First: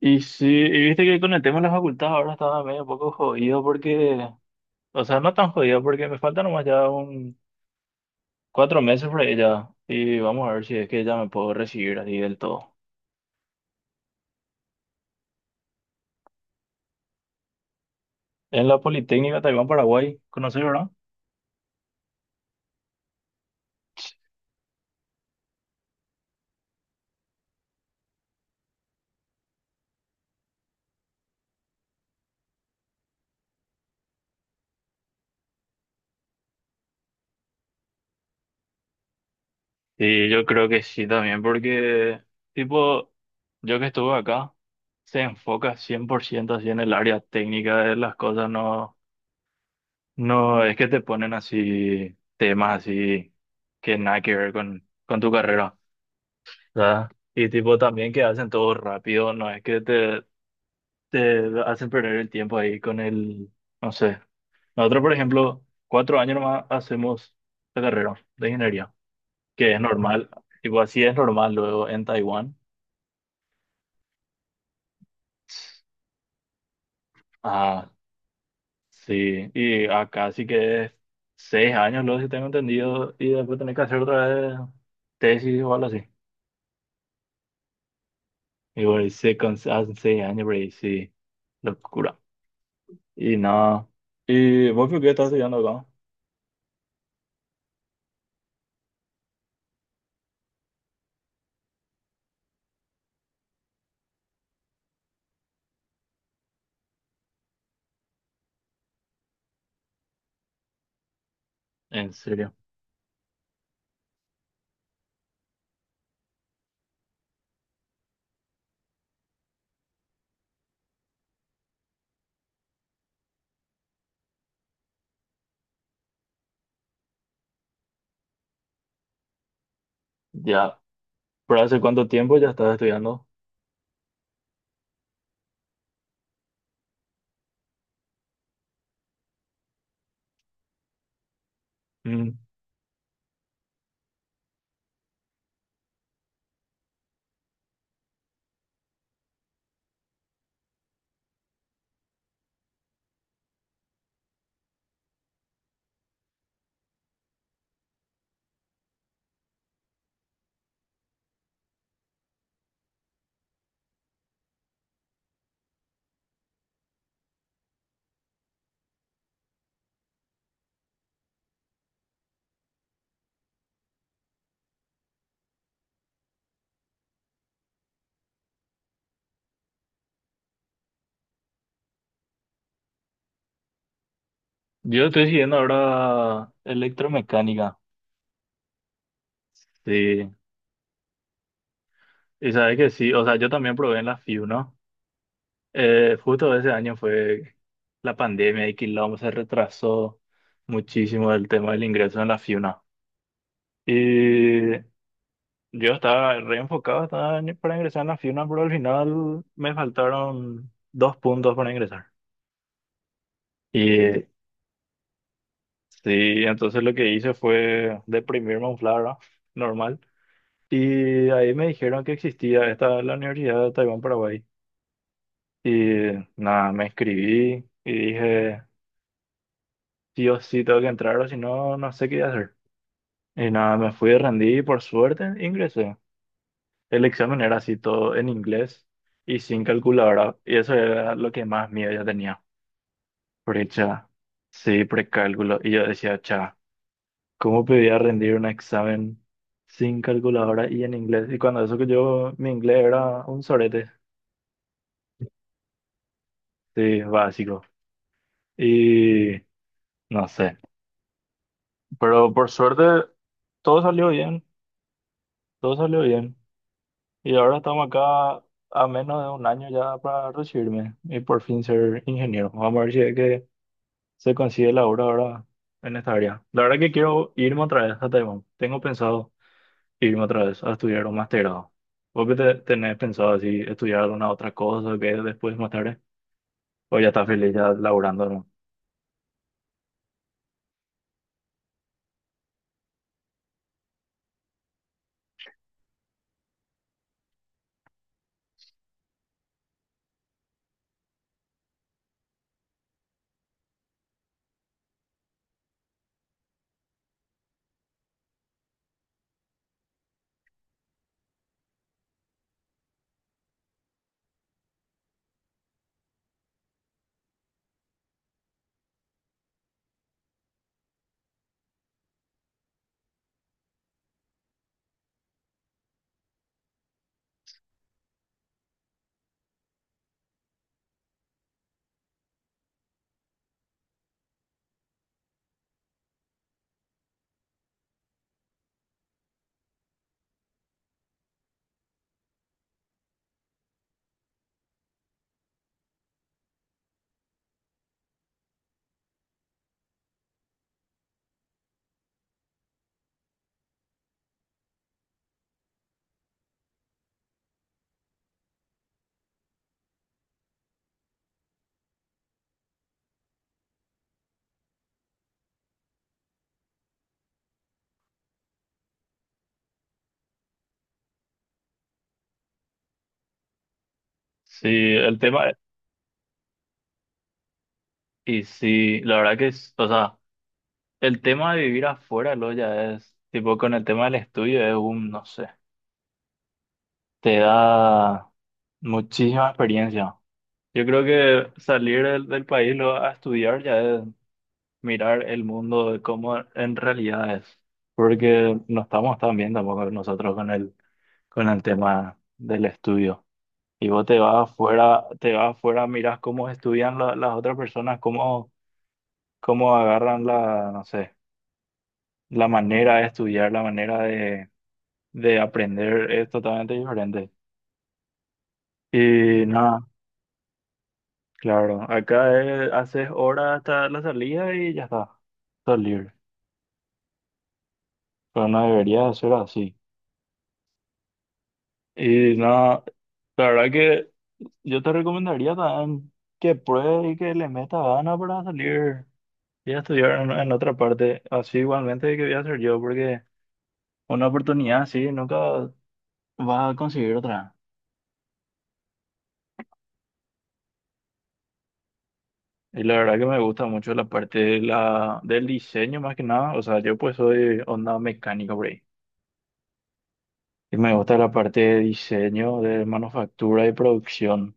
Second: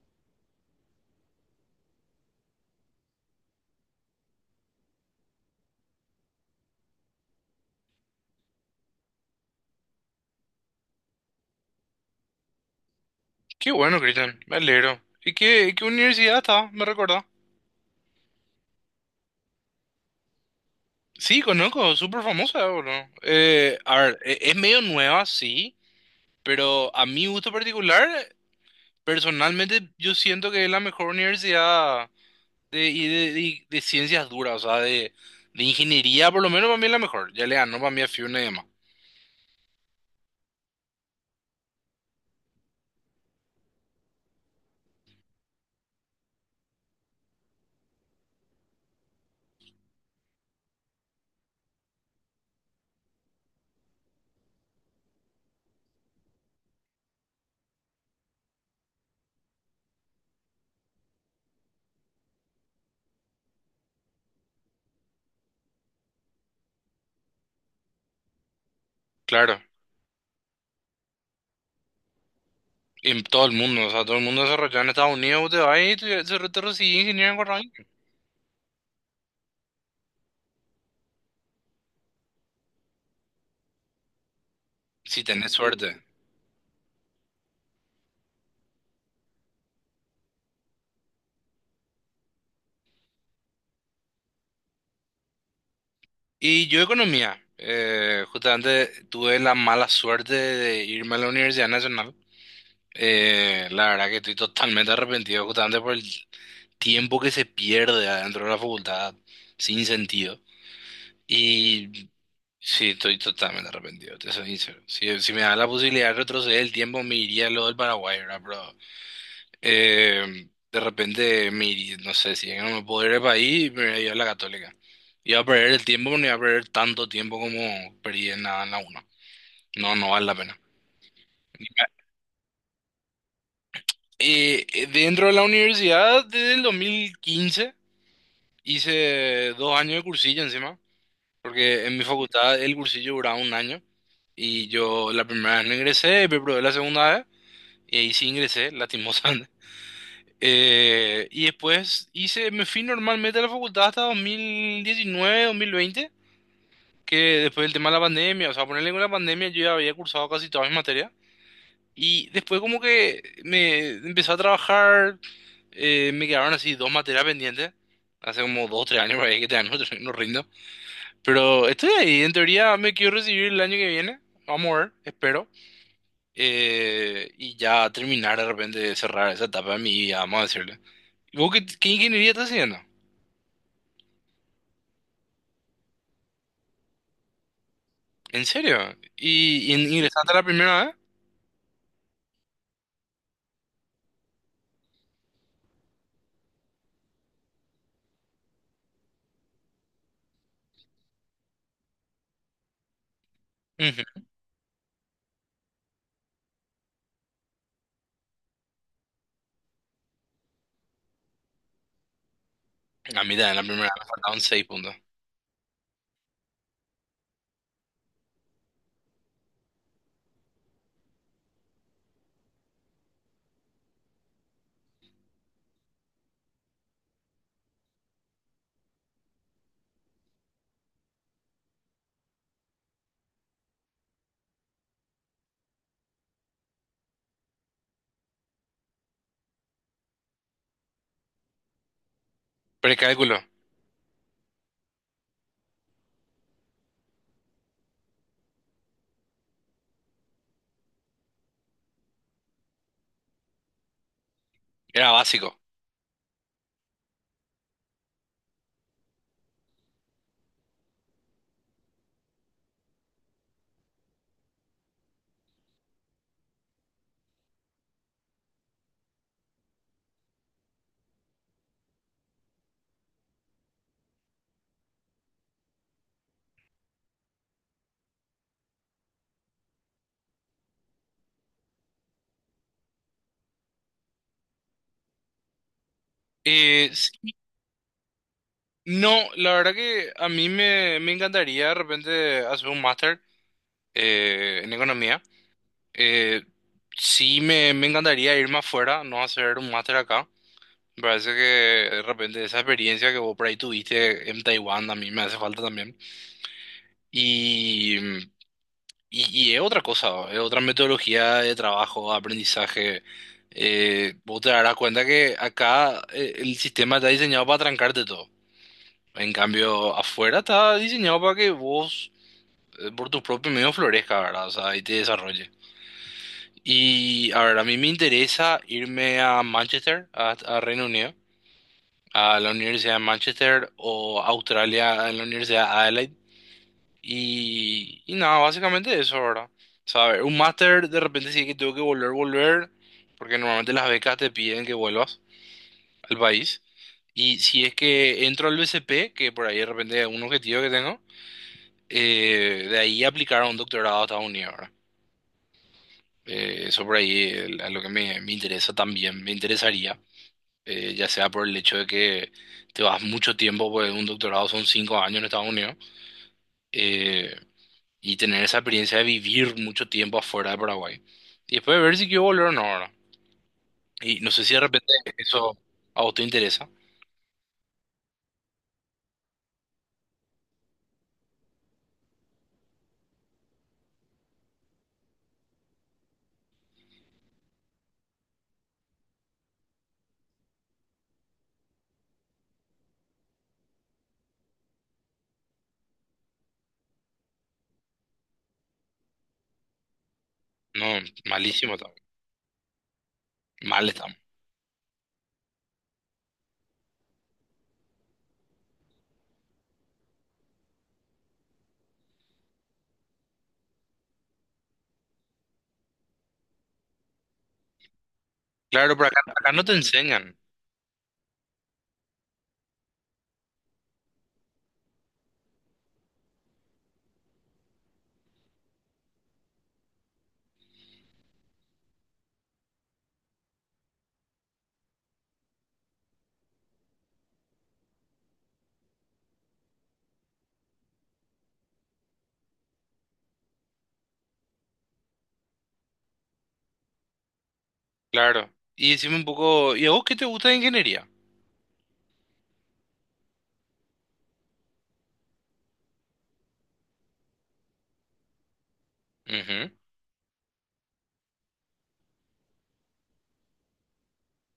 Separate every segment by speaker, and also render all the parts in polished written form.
Speaker 1: Y sí, y viste que con el tema de la facultad ahora estaba medio poco jodido porque, o sea, no tan jodido porque me faltan nomás ya un 4 meses por ahí ya. Y vamos a ver si es que ya me puedo recibir así del todo.
Speaker 2: Qué bueno, Cristian, me alegro. ¿Y qué universidad está? ¿Me recuerda?
Speaker 1: En la Politécnica Taiván Paraguay, ¿conoces, verdad?
Speaker 2: Sí, conozco, súper famosa, boludo. Es medio nueva, sí, pero a mi gusto particular, personalmente yo siento que es la mejor universidad de ciencias duras, o sea, de ingeniería, por lo menos para mí es la mejor. Ya le ganó para mí a FIUNA y demás.
Speaker 1: Sí, yo creo que sí también porque, tipo, yo que estuve acá, se enfoca 100% así en el área técnica de las cosas, no, no es que te ponen así temas así que nada que ver con tu carrera. ¿Verdad? Y tipo también que hacen todo rápido, no es que te hacen perder el tiempo ahí con el, no sé. Nosotros, por ejemplo, 4 años nomás hacemos la carrera de ingeniería,
Speaker 2: Claro,
Speaker 1: que es normal, tipo así es normal luego en Taiwán.
Speaker 2: en todo el mundo, o sea, todo el mundo desarrollado en Estados Unidos, te vas y te recibís ingeniero en Corral,
Speaker 1: Ah, sí, y acá sí que es 6 años luego, si tengo entendido, y después tenés que hacer otra vez
Speaker 2: si tenés
Speaker 1: tesis o algo
Speaker 2: suerte.
Speaker 1: así. Y bueno, y hacen 6 años, pero ahí sí, locura. Y nada. ¿Y vos por qué estás estudiando acá?
Speaker 2: Y yo economía. Justamente tuve la mala suerte de irme a la Universidad Nacional. La verdad que estoy totalmente arrepentido justamente por el tiempo que se pierde adentro de la facultad sin sentido. Y
Speaker 1: En serio.
Speaker 2: sí, estoy totalmente arrepentido, te soy sincero. Si me da la posibilidad de retroceder el tiempo, me iría a lo del Paraguay, ¿verdad? De repente, mi, no sé, si no me puedo ir del país, me voy a ir a la Católica. Iba a perder el tiempo, no iba a perder tanto tiempo como perdí en la UNA. No, no vale la pena.
Speaker 1: Ya. ¿Por hace cuánto tiempo ya estás estudiando?
Speaker 2: Dentro de la universidad, desde el 2015, hice dos años de cursillo encima, porque en mi
Speaker 1: Mm.
Speaker 2: facultad el cursillo duraba un año. Y yo la primera vez no ingresé, me probé la segunda vez, y ahí sí ingresé, lastimosamente. Y después hice, me fui normalmente a la facultad hasta 2019, 2020, que después del tema de la pandemia, o sea, ponerle con la pandemia yo ya había cursado casi todas mis materias. Y después como que me empecé a trabajar, me quedaron así dos materias pendientes, hace como dos, tres años por ahí que todavía no rindo. Pero estoy ahí, en teoría me quiero recibir el año que viene, vamos a ver, espero. Y ya terminar de repente de cerrar esa etapa de mi vida, vamos a decirle. ¿Vos qué ingeniería estás haciendo?
Speaker 1: Yo estoy siguiendo ahora electromecánica.
Speaker 2: ¿En serio? Y
Speaker 1: Sí.
Speaker 2: ingresaste la primera vez?
Speaker 1: Y sabes que sí. O sea, yo también probé en la FIU, ¿no? Justo ese año fue la pandemia y quilombo se retrasó muchísimo el tema del ingreso en la FIUNA.
Speaker 2: Ujú.
Speaker 1: Y yo estaba re enfocado para ingresar en la FIUNA, pero al final me faltaron 2 puntos para ingresar.
Speaker 2: A mí también la primera vez me
Speaker 1: Y
Speaker 2: faltaban seis puntos.
Speaker 1: sí, entonces lo que hice fue deprimirme un flara normal. Y ahí me dijeron que existía esta la Universidad de Taibán Paraguay. Y nada, me inscribí y dije, sí o sí tengo que entrar o si no, no sé qué hacer. Y nada, me fui, rendí y por suerte ingresé. El examen era así todo en inglés y sin calculadora. Y eso era lo que más miedo yo tenía.
Speaker 2: Precálculo,
Speaker 1: Precha, sí, precálculo. Y yo decía, cha. ¿Cómo podía rendir un examen sin calculadora y en inglés? Y cuando eso que yo, mi inglés era un sorete,
Speaker 2: era básico.
Speaker 1: sí, básico. Y no sé, pero por suerte todo salió bien, todo salió bien. Y ahora estamos acá a menos de un año ya para recibirme y por fin ser ingeniero. Vamos a ver si es que se consigue la obra ahora en esta área. La verdad que quiero irme otra vez a Taiwán, tengo pensado, irme otra vez a estudiar un masterado. ¿Vos qué tenés pensado así estudiar alguna otra cosa que después más tarde? ¿O ya estás
Speaker 2: Sí,
Speaker 1: feliz ya laburando, no?
Speaker 2: no, la verdad que a mí me encantaría de repente hacer un máster en economía. Eh, sí, me encantaría irme afuera, no hacer un máster acá. Me parece que de repente esa experiencia que vos por ahí tuviste en Taiwán a mí me hace falta también. Y mm, y es otra cosa, es otra metodología de trabajo, aprendizaje. Vos te darás cuenta que acá el sistema está diseñado para trancarte todo. En cambio, afuera está diseñado para que vos, por tus propios medios, florezca, ¿verdad? O sea, y te desarrolles. Y a ver, a mí me interesa irme a Manchester, a Reino Unido, a la Universidad de Manchester o Australia, en la Universidad de Adelaide. Y nada, básicamente eso, ¿verdad? O sea, a ver, un máster de repente sí que tengo que volver, porque normalmente las becas te piden que vuelvas al país. Y si es que entro al BCP, que por ahí de repente es un objetivo que tengo, de ahí aplicar a un doctorado a Estados Unidos, ¿verdad? Eso por ahí es a lo que me interesa también, me interesaría, ya sea por el hecho de que te vas mucho tiempo, pues un doctorado son cinco años en Estados Unidos. Eh, y tener esa experiencia de vivir mucho tiempo afuera de Paraguay. Y después de ver si quiero volver o no ahora. Y no sé si de
Speaker 1: Sí,
Speaker 2: repente
Speaker 1: el tema,
Speaker 2: eso a vos te interesa.
Speaker 1: y sí, la verdad que es, o sea, el tema de vivir afuera, lo ya es, tipo, con el tema del estudio es un, no sé, te da muchísima experiencia. Yo creo que salir del país lo, a estudiar ya es mirar el mundo de cómo en realidad es, porque no estamos tan bien tampoco nosotros con el
Speaker 2: No,
Speaker 1: con el
Speaker 2: malísimo también.
Speaker 1: tema del estudio.
Speaker 2: Mal
Speaker 1: Y vos
Speaker 2: estamos.
Speaker 1: te vas afuera, miras cómo estudian las otras personas, cómo agarran la, no sé, la manera de estudiar, la manera de aprender es totalmente diferente.
Speaker 2: Claro, pero
Speaker 1: Y
Speaker 2: acá no te
Speaker 1: nada,
Speaker 2: enseñan.
Speaker 1: claro, acá haces horas hasta la salida y ya está, estás libre. Pero no debería de ser así. Y nada, la verdad que yo te recomendaría también que pruebes y que le metas ganas para salir. Voy a estudiar en otra parte, así igualmente que voy a hacer yo, porque una oportunidad así nunca vas a conseguir otra.
Speaker 2: Claro. Y decime un poco, ¿y a vos qué te gusta de ingeniería?
Speaker 1: Y la verdad que me gusta mucho la parte de del diseño más que nada, o sea, yo pues soy onda mecánica por ahí.
Speaker 2: Ujú.
Speaker 1: Y me gusta la parte de diseño, de manufactura y producción,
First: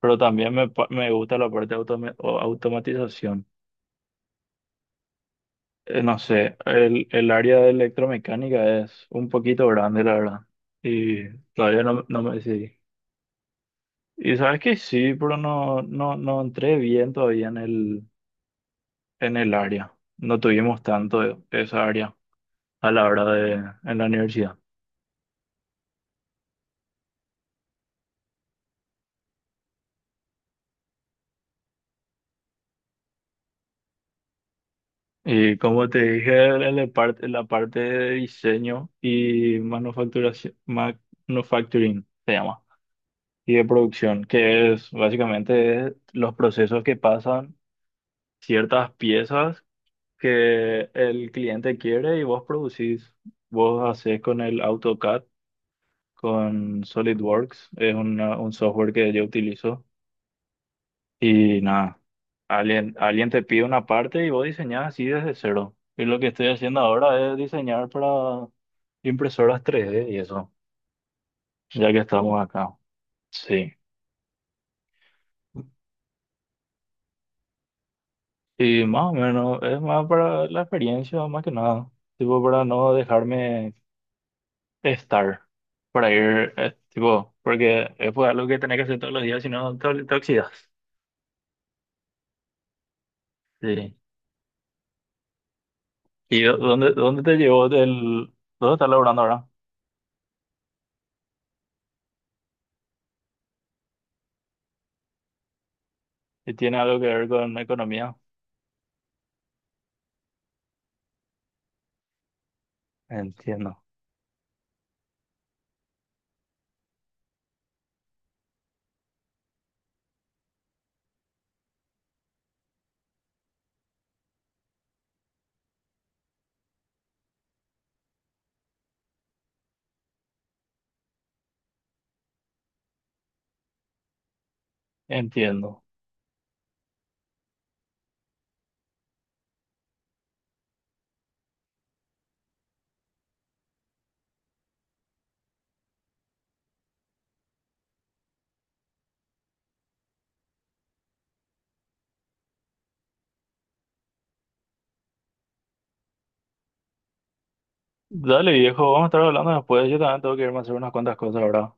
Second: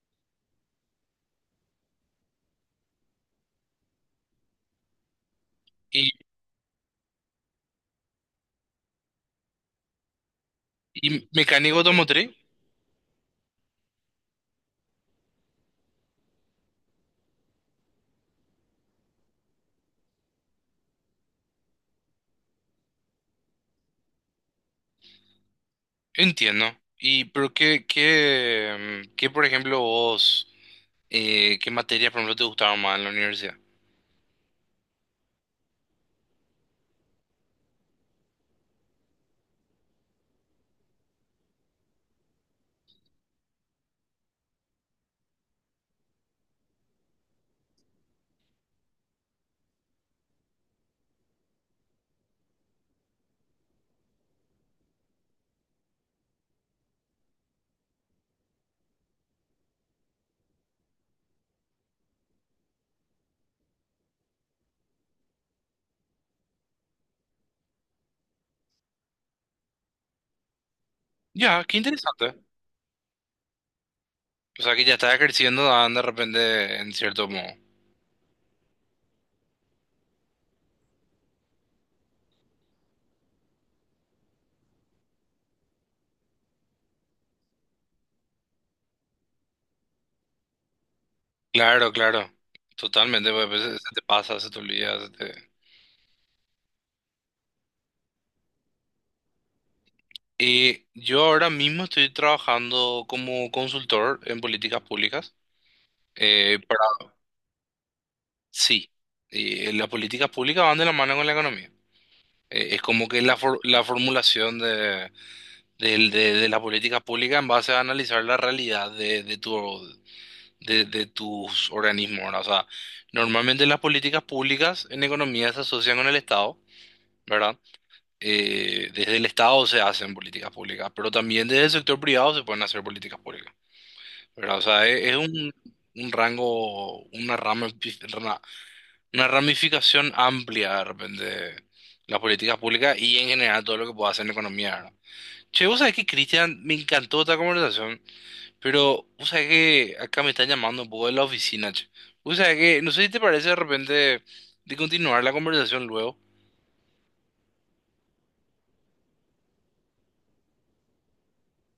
Speaker 1: pero también me gusta la parte de automa- o automatización.
Speaker 2: ¿Y,
Speaker 1: No sé, el área de electromecánica es un poquito grande, la verdad,
Speaker 2: y
Speaker 1: y
Speaker 2: mecánico
Speaker 1: todavía no, no
Speaker 2: automotriz?
Speaker 1: me decidí. Y sabes que sí, pero no, no, no entré bien todavía en el área. No tuvimos tanto esa área a la hora en la universidad.
Speaker 2: Entiendo. ¿Y pero qué, por ejemplo, vos, qué materias, por ejemplo, te gustaban más en la universidad?
Speaker 1: Y como te dije, en la parte de diseño y manufacturación, manufacturing se llama, y de producción, que es básicamente los procesos que pasan ciertas piezas que el cliente quiere y vos producís, vos haces con el AutoCAD con SolidWorks. Es un software que yo utilizo. Y nada, alguien te pide una parte y vos diseñás así desde cero. Y lo que estoy haciendo ahora es diseñar para impresoras 3D y eso,
Speaker 2: Ya, qué
Speaker 1: ya que
Speaker 2: interesante.
Speaker 1: estamos acá. Sí.
Speaker 2: O sea, que ya estás creciendo, ah, de repente, en cierto modo.
Speaker 1: Y más o menos, es más para la experiencia, más que nada. Tipo, para no dejarme estar. Para ir, tipo, porque es pues, algo que tenés que hacer todos los días, si no te oxidas.
Speaker 2: Claro, claro, totalmente, pues, a veces se
Speaker 1: Sí.
Speaker 2: te pasa, se te olvida. Se te-
Speaker 1: ¿Y dónde te llevó el...? ¿Dónde estás laburando ahora?
Speaker 2: Y yo ahora mismo estoy trabajando como consultor en políticas públicas.
Speaker 1: Si tiene
Speaker 2: Para...
Speaker 1: algo que ver con la economía.
Speaker 2: Sí, y las políticas públicas van de la mano con la economía. Es como que
Speaker 1: Entiendo,
Speaker 2: la formulación de las políticas públicas en base a analizar la realidad de tus organismos, ¿verdad? O sea, normalmente las políticas públicas en economía se asocian con el Estado. ¿Verdad? Desde el Estado se hacen políticas públicas, pero también desde el sector privado se pueden hacer políticas públicas, ¿verdad? O sea, es,
Speaker 1: entiendo.
Speaker 2: un rango, una rama, una, una ramificación amplia de repente las políticas públicas y en general todo lo que pueda hacer en economía, ¿verdad? Che, vos sabés que, Cristian, me encantó esta conversación, pero vos sabés que acá me están llamando un poco de la oficina, che. Vos sabés que, no sé si te parece de repente de continuar la conversación luego.
Speaker 1: Dale, viejo, vamos a estar hablando después. Yo también tengo que irme a hacer unas cuantas cosas ahora.